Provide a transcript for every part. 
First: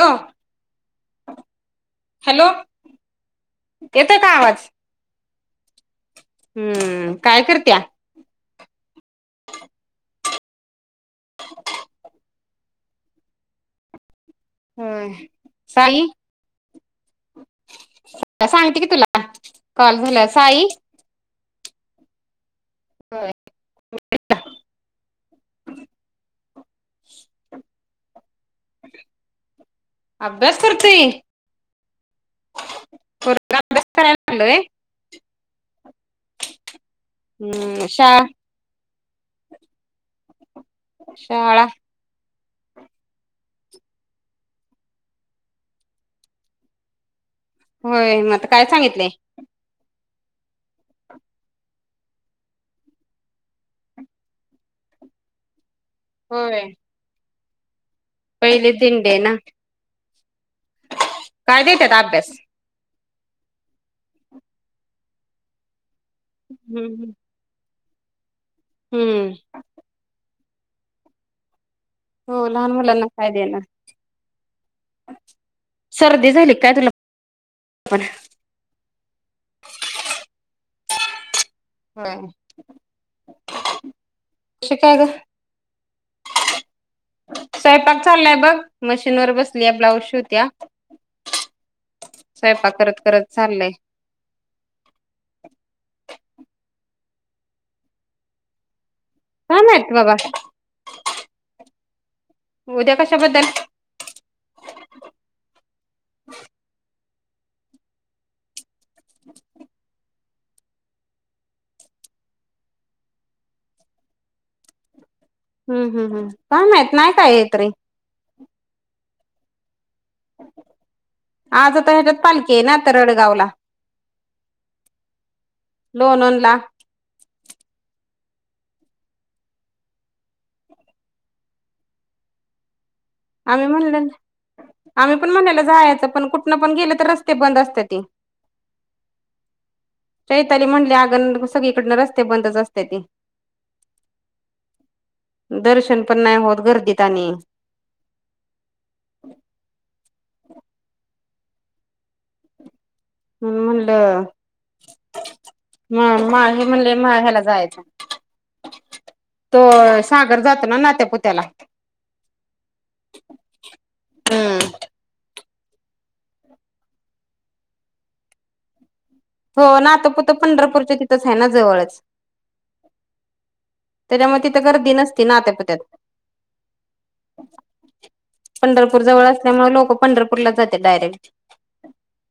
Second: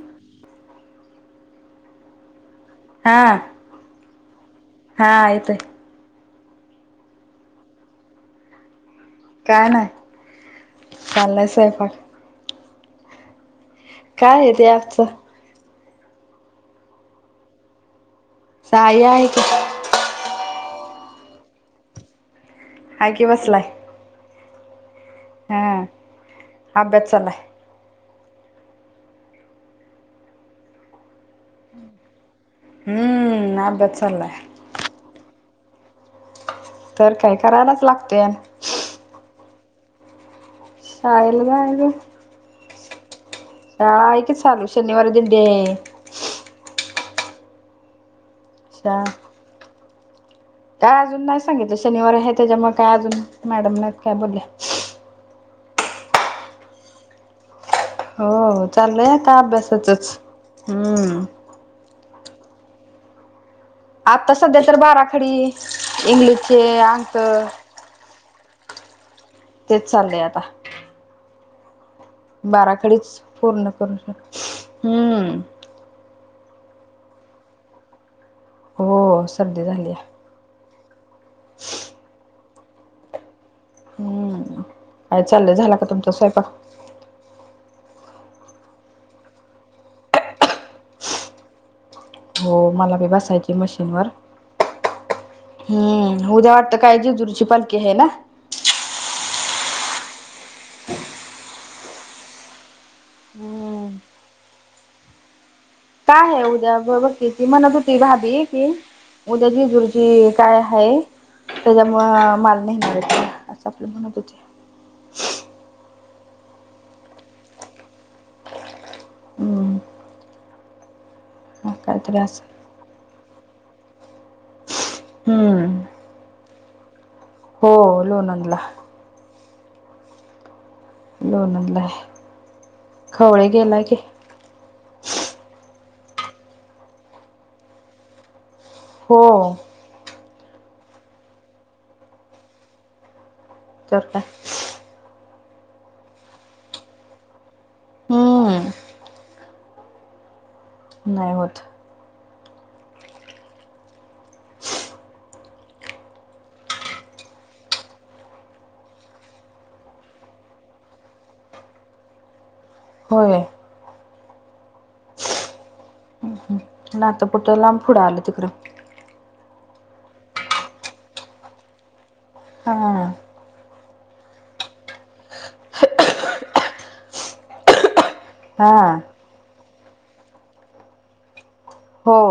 हो. [unintelligible] हॅलो. हा येतोय का आवाज हा आयतय. हम्म काय करत्या. काय नाही चाललंयच आहे फ काय? ते आजचं हम् साई सांगित की साई तुला आहे की कॉल झाला साई ह की बसलाय. हम्म! अभ्यास चालाय. अभ्यास करतेय. हम्म! अभ्यास चालाय. करायला लागलोय तरकाय करायलाच हम्म लागते. शाळा शाळेला शाळा जायचं. शाळा आहे की चालू शनिवारी दिंडी आहे. होय मगं आता काय शाळा सांगितलंय? काय अजून नाही सांगितलं शनिवार आहे त्याच्यामुळे काय अजून मॅडमने काय नाहीत बोलल्या. होय. हो पहिली चाललया दिंडे ना आता अभ्यासाचच. हम्म! काय देतात अभ्यास आत्ता सध्या तर बाराखडी इंग्लिशचे हम्म अंक. हम्म. तेच चाललंय आता हो लहान मुलांना बाराखडीच काय देणार पूर्ण करू शकत हम्म. सर्दी झाली काय तुलाण हो सर्दी झाल्या. [inaudible] हम्म! काय चाललंय, झाला का तुमचा स्वयंपाक? स्वयंपाक चाललाय बघ. मशीन वर बसली या ब्लाऊज शिवत्या. हो स्वयंपाक मला करत बी करत बसायची चाललंय मशीनवर. हम्म! उद्या वाटतं काय जेजुरीची पालखी आहे ना. काय माहित बाबा. उद्या कशाबद्दल? हम्म काय आहे उद्या [unintelligible] म्हणत होती भाभी आहे ती उद्या जेजुरीची काय आहे? त्याच्यामुंळ मला नेणार आहेत असं आपलं म्हणत होती. हम्म! हम्, हम्, काय माहित नाही काय येत रे. हमं! आज आता काहीतरी ह्याच्यात असं पालखी आहे ना तरडगावला. हम्म! लोगंनला. हो लोनंगला. लोनलं आहे. खवळे आम्ही गेलाय की म्हणले आम्ही पण म्हणलेलं जायचं पण कुठनं पण गेलं तर रस्ते बंद असतेती. हो. चैताली म्हणली अग सगळीकडन रस्ते बंदच असतेती. तरं काय. दर्शन पण नाही होत गर्दीत आणि हम्म नाही होत. म्हणून म्हणाल म माहे म्हणले माळ ह्याला जायचं. तो सागर जातो ना नात्यापुत्याला. होय. हम्म! नातंपुत लांब पुढं आलं तिकड. हो नातपुत पंढरपूरच्या तिथंच आहे ना जवळच. हा. त्याच्यामूळ गर्दी नसती नातपुत्यात. हां पंरपूर जवळ असल्यामुळे लोकं पंढरपूरला जाते डायरेक्ट हो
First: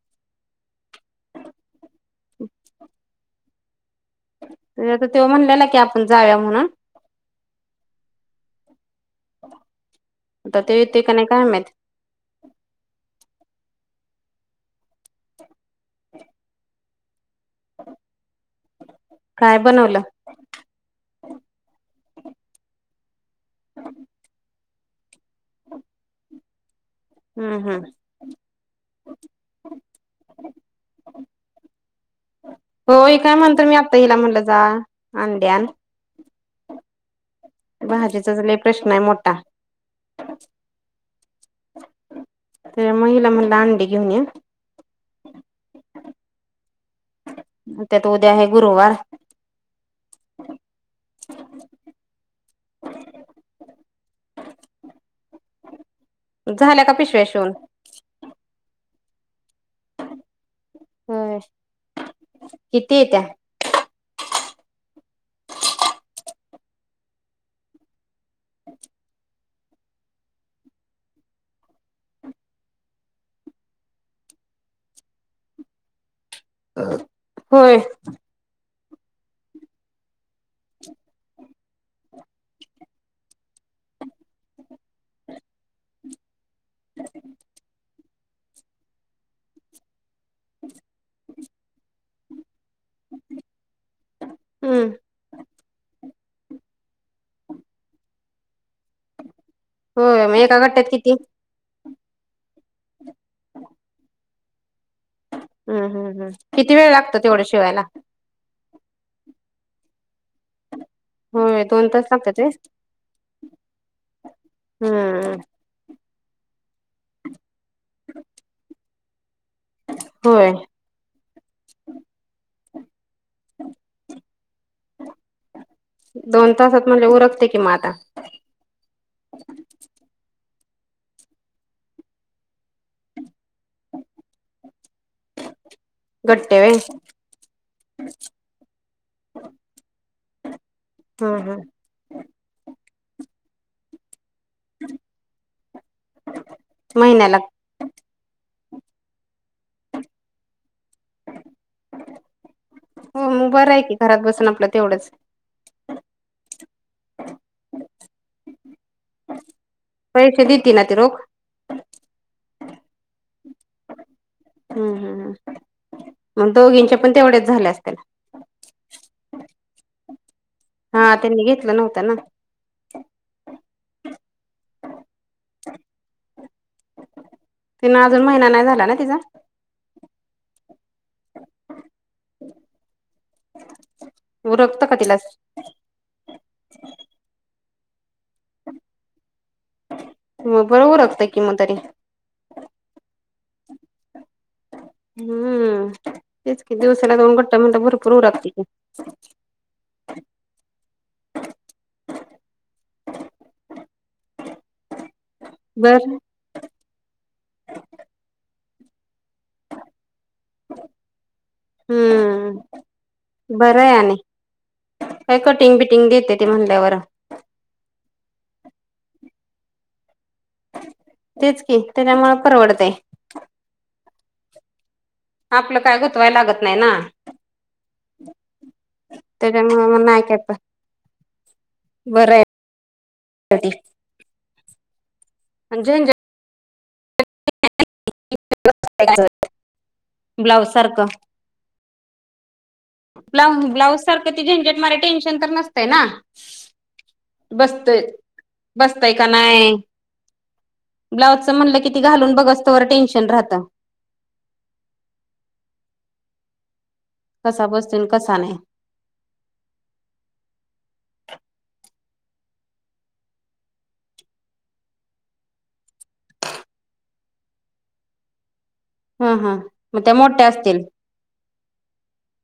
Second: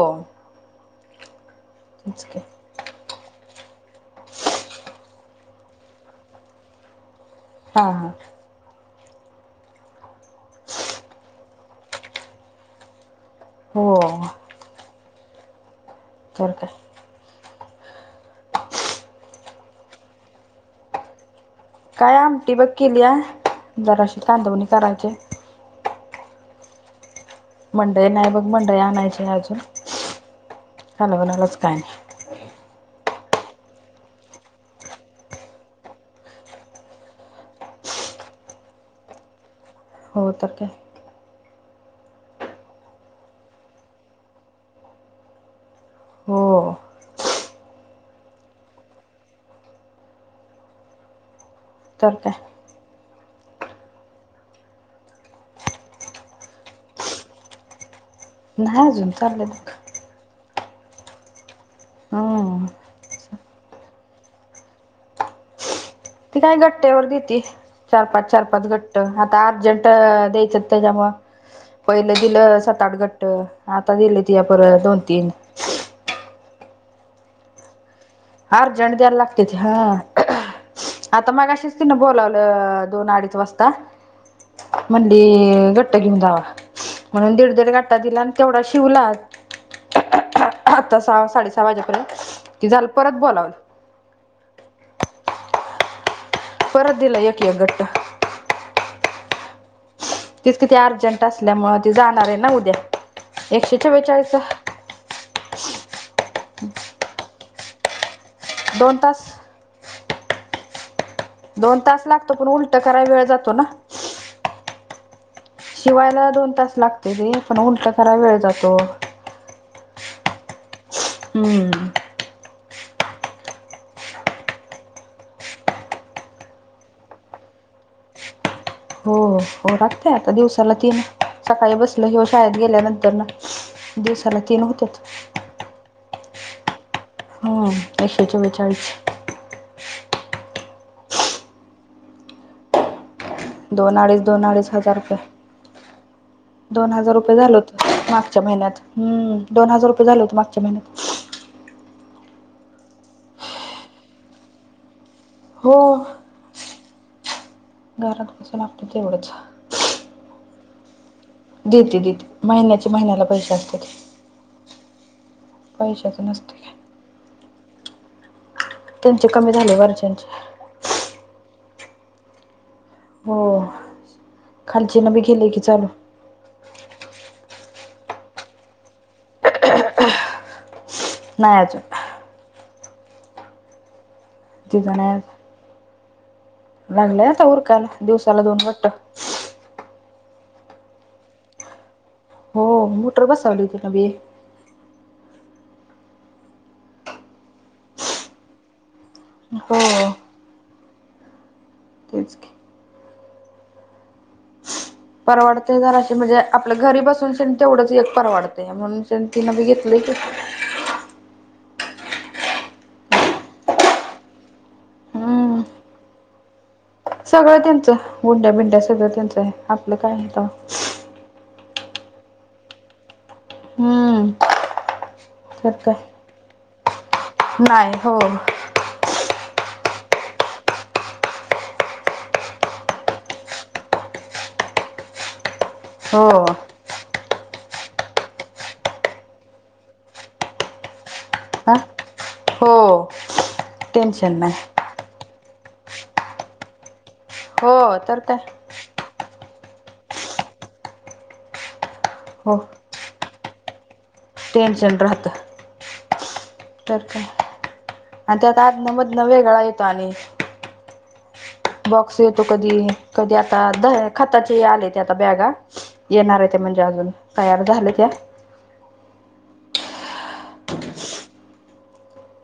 झालं. आता तेव्हा म्हणलेला की, आपण जावूया म्हणून. हा हा. आता त्यो येतोय, कनयं काय माहित? हो. तर [unintelligible] काय काय बनवलं? काय आमटी बघ केलीया, जराशी कांदवणी करायची हाय. [inaudible] हम्म हम्म मंडई नाही बघ, मंडई आणायची अजून, कालवणालाच काय नाही. होय काय, म्हणतो मी आत्ता हिला म्हणलं जा अंडी आण. भाजीचाचं लय प्रश्न आहे मोठा. हो, तर काय? तर म, हिला म्हणालं अंडी घेऊन ये. हो. त्यात उद्या आहे गुरुवार. तर काय? झाल्या का पिशव्या शिवून? नाही अजून चाललयं. होय, हम्म किती येत्या? ती काय गट्ट्यावर देती, चार -पाच, चार- पाच गट्ट आ आता आर्जट द्यायच हायत, त्याच्या मुळ पहिलं दिलं सात आठ गट्ट आता दिलेतिया परत दोन- तीन. अ होय. अर्जंट द्याला लागत्याती हा, आता मगाशीचं तिन बोलावलं दोन -अडीच वाजता. म्हणली गट्ट घेवून जावा. म्हणून दीड दीड गट्टा दिला, आणि तेवढा शिवला. आता सहा साडे सहा वाजेपर्यंत कि, झाल परत बोलावलं. हम्म, परत दिला एक -एक गट्टा. होय मग तेच एका कि ते गट्ट्यात किती अर्जंट असल्यामुळे ते जाणार आहे ना, उद्या एकशे चव्वेचाळीस ह ह ह, किती वेळ लागतो तेवढं शिवायला? दोन तास. दोन तास लागतो, पण उलट कराय वेळ जातो ना. ह ह. शिवायला दोन तास लागते रे, पण उलट कराय वेळ जातो. होय. हम्म, अ. दोन तासात म्हणजे उरकते कि म आता. हो हो, उरकतयं आता दिवसाला तीन सकाळी बसलं कि शाळेत गेल्या नंतर न दिवसाला तीन होत्यात. गट्टे होय. ह एकशे चव्वेचाळीस. हा हा. दोन अडीच दोन अडीच हजार रुपये, दोन हजार रुपये महिन्याला झालंत. मागच्या महिन्यात हम्म, दोन हजार रुपये झाले होते मागच्या महिन्यात. हो, मग बरं आहे की घरात बसून आपलं तेवढंच. हो. घरात कसं लागतयं तेवढंच. पैसे देती ना ती रोख? देते देते महिन्याचे महिन्याला पैसे असतेत. हम्म हम्म हम मग नसतं काय दोघींचे पण तेवढेच झाले असतील. त्यांचे कमी झाले वरचांचे. हा त्यांनी घेतलं नव्हतं ना. हो खालची न बी केलय की चालू. तिन अजून महिना नाही झाला ना तिचा. नाही अजून. उरकतं का तिजण तिला लागलंय आता उरकायला दिवसाला दोन वाट्ट ग बरोबरगतं किंतरी हो मोटर बसावली हो तला बी हम्म तेच की दिवसाला दोन गट्टा म्हणत भरपूर उऊ लागते हो. तेच की. परवडते बर जराशी म्हणजे आपलं घरी बसून सेण तेवढंच एक परवाडतय म्हणून शेंन तीन बी घेतलय की. हम्म. बरं आहे आणि काय हम्म कटिंग बिटिंग देते ते म्हणल्यावर. सगळं त्यांचं गुंड्या, बिंड्या सगळं त्यांचं आहे आपलं काय आहे तवा. तेच की त्याच्यामुळ परवडतय. हम्म. आपलं काय गुतवाय लागत नाही ना. नाही हो त्याच्यामुळे मग नाही का प बरय [unintelligible] अन झेंझट. हो. ब्लाउज सारखं. हा हो. लावून ब्लाऊज सारखं टेन्शन ती नाही झेंझेट मारीे टेन्शन तर नसतय ना. हो बसतय तर काय बसतय का नाही? ब्लाउजचं म्हणलं कि ते घालून बघस्तोवर टेन्शन राहत. टेनशन राहत तर काय. कसा बसतोय न कसा नाही. नव्वद न वेगळा येतो आणि बॉक्स येतो कधी, कधी आता द खताचे आले ते आता बॅगा. येणार आहे ते म्हणजे अजून तयार झालं त्या. हम हम मग ते मोठे असतील?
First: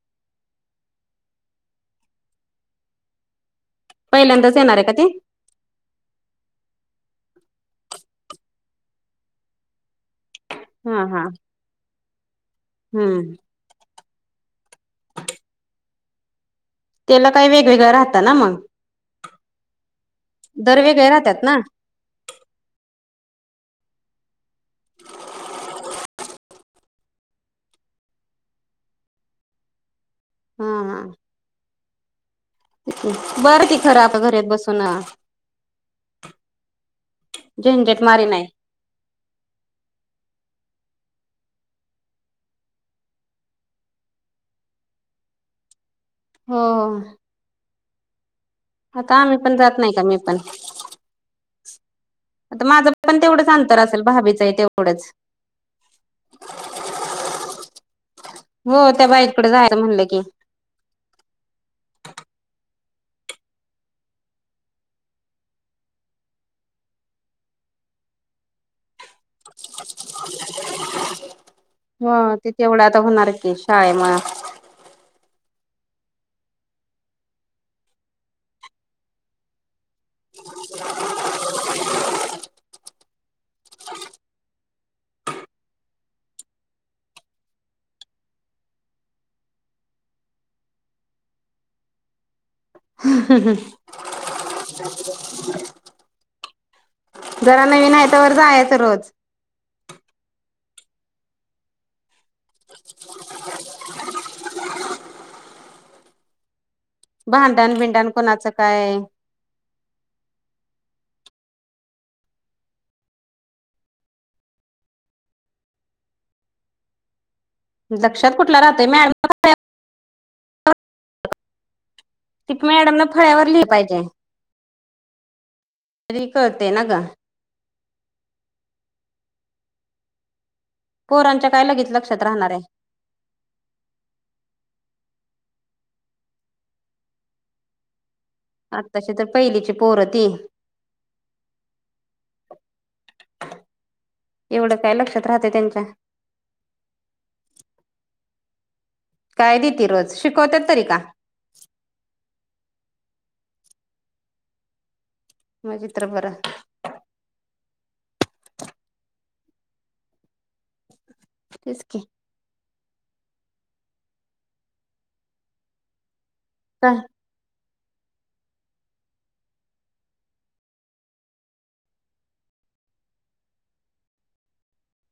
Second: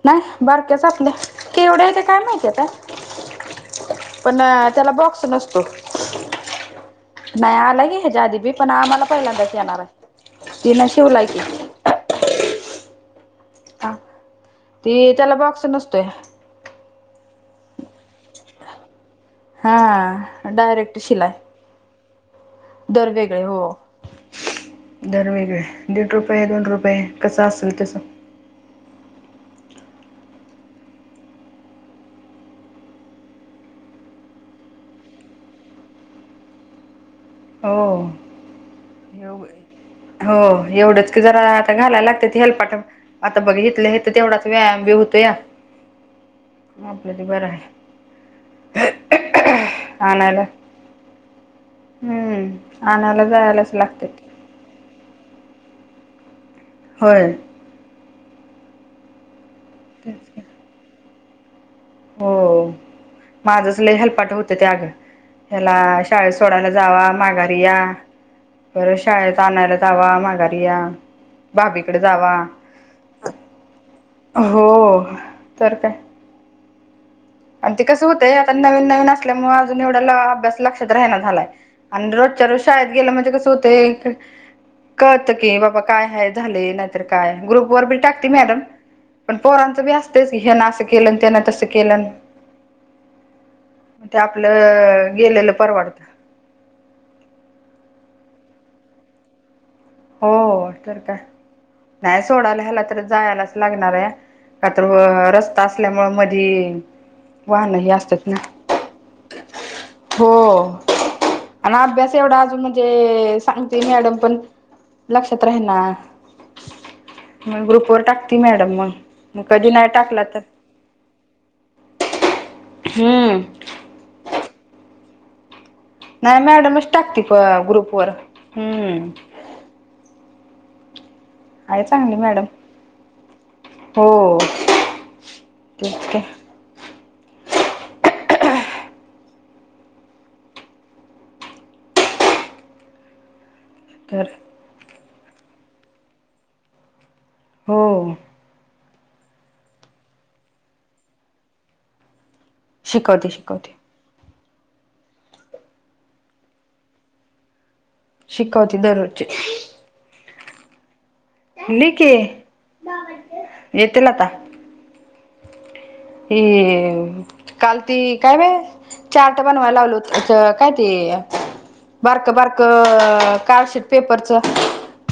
नाही बारक्याच आपल्या कीवढ्या ते काय माहितीय आता? पण पहिल्यांदाच येणार आहे त्याला का ते? बॉक्स नसतो. नाही आलाय की हयाच्याआधीबी पण आम्हाला पहिल्यांदाच येणार आहे. तिनं हम्म हा शिवलाय की हम्म. ह ती त्याला बॉक्स नसतोय. त्याला काही वेगवेगळ्या राहत ना मग. हा दर डायरेक्ट वेगळे शिलाय. राहतात ना दर वेगळे हो. दर वेगळे दीड रुपये, दोन रुपये कसं असेल तस. हां. बरं ती खरं आता घरात बसून. हो. झंझट मारी नाही. हो एवढंच की जरा आता घालायला लागत ते हेल्पाट- आता बघ हितल्या हित तेवढाच व्यायाम बी होतो या. हो आपल्या त बरं आहे. आता आ मी पण जात नाही का मी पण. आणायला हम्म आता माझं पण आणायला तेवढंच जायलाच अंतर असेल लागते भाबी. तेवढंच होय हो त्या बाईककडे जायला म्हणलं की. हो माझच ल हलपाट होतं त्याग- याला शाळेत सोडवायला जावा माघारी या. बर शाळेत आणायला जावा माघारी या. भाभीकडे हो जावा ती तेवढ आता होणार की शाळे मुळ. हो तर काय. आणि ते कसं होतेय आता नवीन नवीन असल्यामुळ अजून एवढ्याला अभ्यास लक्षात राहण झालाय. आणि रोजच्या रोज शाळेत गेलं म्हणजे कसं होतय कळत की बाबा काय ह झाले नाहीतर काय ग्रुप वर ब टाकते मॅडम. पण पोरांचं बी असतंच की ह्याना असं केलं त्याना तसं केलं. ह ह मग ते आपलं गेलेलं परवडतं. जरा नवीन आहे तर वर जायच रोज. हो तर काय नाही सोडायला ह्याला तर जायलाच लागणार आहे. का तर रस्ता असल्यामुळे मधी- भांडण वाहन ही भिंडण असतात ना कोणाचं काय. हो आणि अभ्यास एवढा अजून म्हणजे सांगतेय मॅडम पण. लक्षात राहि ना? मग ग्रुप वर लक्षात टाकती कुठला मॅडम मग मग कधी नाही टाकला तर- तथ मॅडमला हम्म फळ्यावर लिहि पाहिजे. तरी नाही कळते मॅडम ना ग टाकते प ग्रुप वर हम्म. पोरांच्या काय आणि लगेच चांगली लक्षात मॅडम राहणार आहे हो ठीक आहे. आत्ताशी तर पहिलीची पोर ती चच तरर एवढं काय लक्षात राहतं त्यांच्या. हो काय दिती रोज शिकवतात तरी का? शिकवते शिकवते. नाहीतर बर. शिकवती दररोज. तेच की लिकी येतीलल आता. काय ह काल ती काय व चार्ट बनवायला लावलो कायती- बारक बारक कार्डशीट पेपरच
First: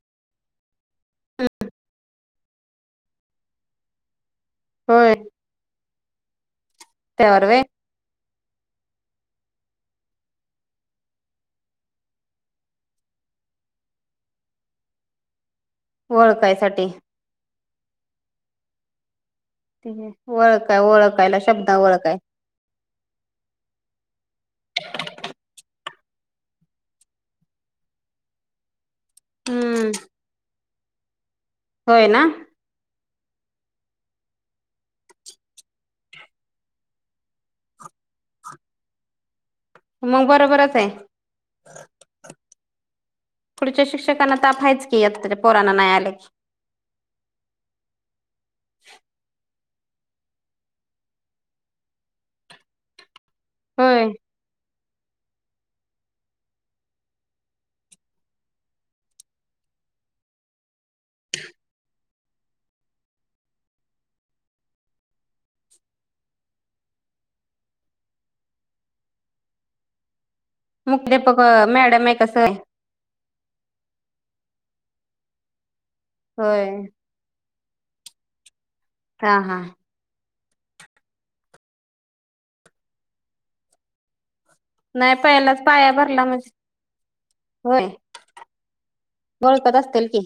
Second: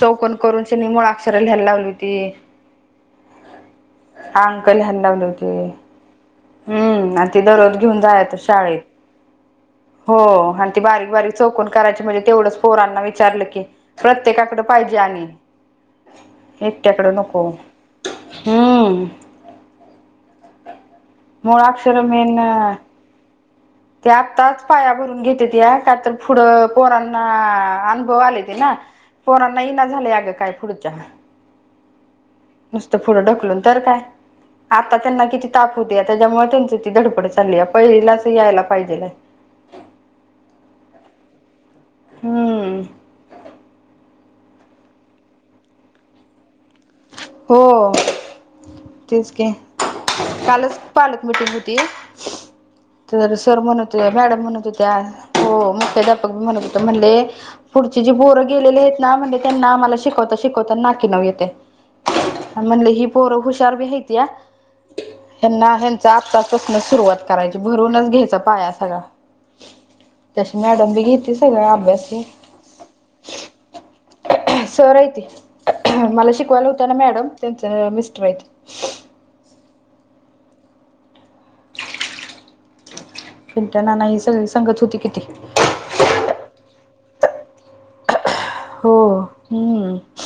चौकन करून श नि मुळा- आक्षर लियला लावली होती अंक ल्याला होय लावले होते. हम्म आणि ती त्यावर वे दररोज घेऊन जायेत शाळेत. हो आणि ती बारीक बारीक चौकून करायची म्हणजे तेवढंच पोरांना विचारलं की- प्रत्येकाकडे पाहिजे आणि- ओळखायसाठी एकट्याकडे नको हम्म. तेठी ओळखय ओळखयला शब्द ओळखय ना ते आत्ताच पाया भरून घेतेत या का तर पुढं पोरांना अनुभव आले ते ना पणा नाही ना हम्म झालं अगं काय पुढच्या होय ना. नुसतं फुढं ढकलून तर काय आता त्यांना किती ताप होते त्याच्यामुळे त्यांची ती धडपड चालली आहे पहिला असं यायला पाहिजे मग बरोबरच आहे हम्म पुढच्या शिकक्ष शकांना तायच की पोरांना न्यायाल हो. तेच की कालच पालक मिटिंग होती. तर सर म्हण होय होते मॅडम म्हणत होत्या हो मुख्याध्यापक म्हणत होत म्हणले पुढचे जे बोरं गेलेले आहेत ना म्हणजे त्यांना आम्हाला शिकवता शिकवता नाके नऊ येतय म्हणले ही पोर हुशार बी हयतीया. हना ह्यांच आत्ताचपासूनच सुरुवात करायची भरूनच घ्यायचा पाया सगळा. [unintelligible] तेशी मॅडम बी घेती मुख्याध्यापक सगळ मॅडम आब्यास आहे की कसं सरहि ते मला होय शिकवायला होत ना मॅडम. त्यांच मिस्टर आहेत. हा हा. पिंट्या नाना भी सगळे स नाही पहिलाच पाया भरला म्हणजे होय. हो ओळखत हम्म. असतील की